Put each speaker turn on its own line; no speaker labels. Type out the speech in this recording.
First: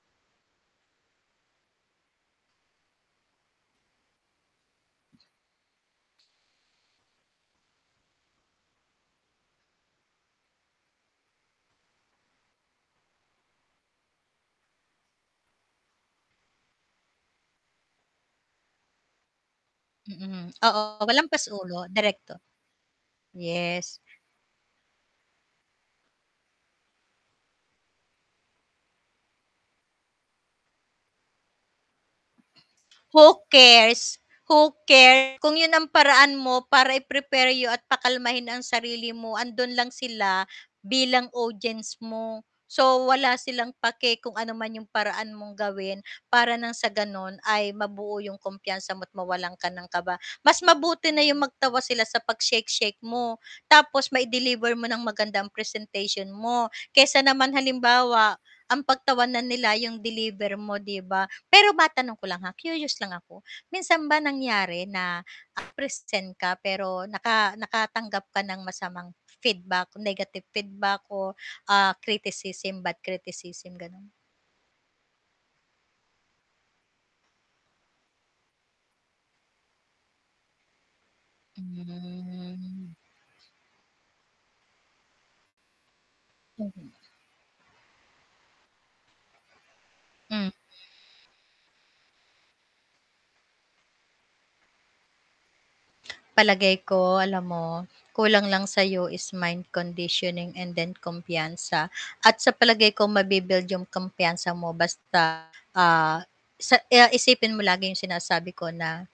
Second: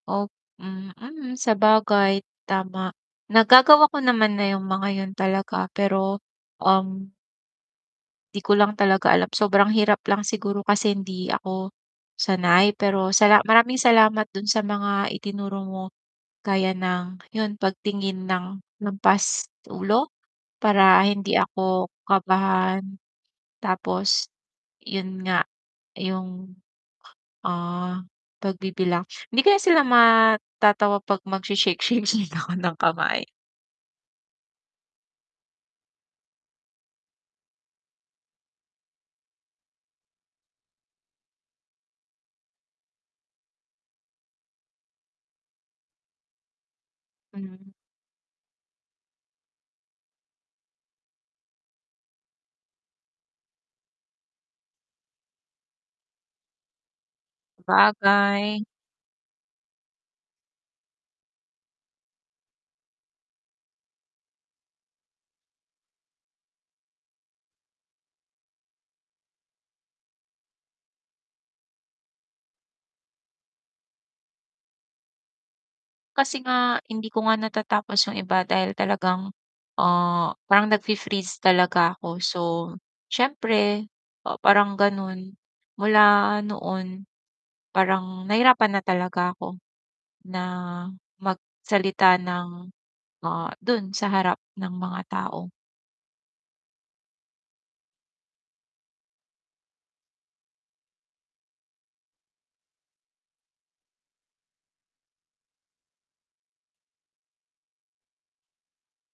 Op mm, sabagay, tama. Nagagawa ko naman na 'yung mga 'yun talaga pero, um 'di ko lang talaga alam, sobrang hirap lang siguro kasi hindi ako sanay, pero sala maraming salamat dun sa mga itinuro mo, gaya ng 'yun pagtingin ng lampas ulo,
Mm, oo,
Para
wa
hindi
lampas ulo,
ako
direkto.
kabahan,
Yes.
tapos 'yun nga, 'yung, ah, pagbibilang. Hindi kaya sila matatawa 'pag mag she-shake-shake-shake ako ng kamay?
Who cares, who cares, kung 'yun ang paraan mo para i-prepare you at pakalmahin ang sarili mo, andun lang sila bilang audience mo, so wala silang pake kung ano man 'yung paraan mong gawin para nang sa gano'n
Mhm.
ay mabuo 'yung kumpiyansa mo't mawalan ka ng kaba. Mas mabuti na 'yung magtawa sila sa 'pag shake-shake mo, tapos mai-deliver mo ng maganda ang presentation mo. Kaysa naman halimbawa
Sabagay.
ang pagtawanan nila 'yung deliver mo 'di ba? Pero matanong ko lang, ha, curious lang ako, minsan ba nangyari na present ka pero naka nakatanggap ka ng masamang feedback negative feedback o, ah, criticism bad criticism gano'n?
Kasi nga, hindi ko nga natatapos 'yung iba dahil talagang, ah, parang nag-fe-freeze talaga ako, so
Hmm.
siyempre o parang gano'n, mula
Mhm.
noon parang nahirapan na talaga ako, na
Hmm.
magsalita ng ah, dun sa harap ng mga tao.
Palagay ko alam mo, kulang lang sa'yo is mind conditioning and then kumpiyansa, at sa palagay ko mabi-build 'yung kumpiyansa mo basta, ah, sa ah, isipin mo lagi 'yung sinasabi ko na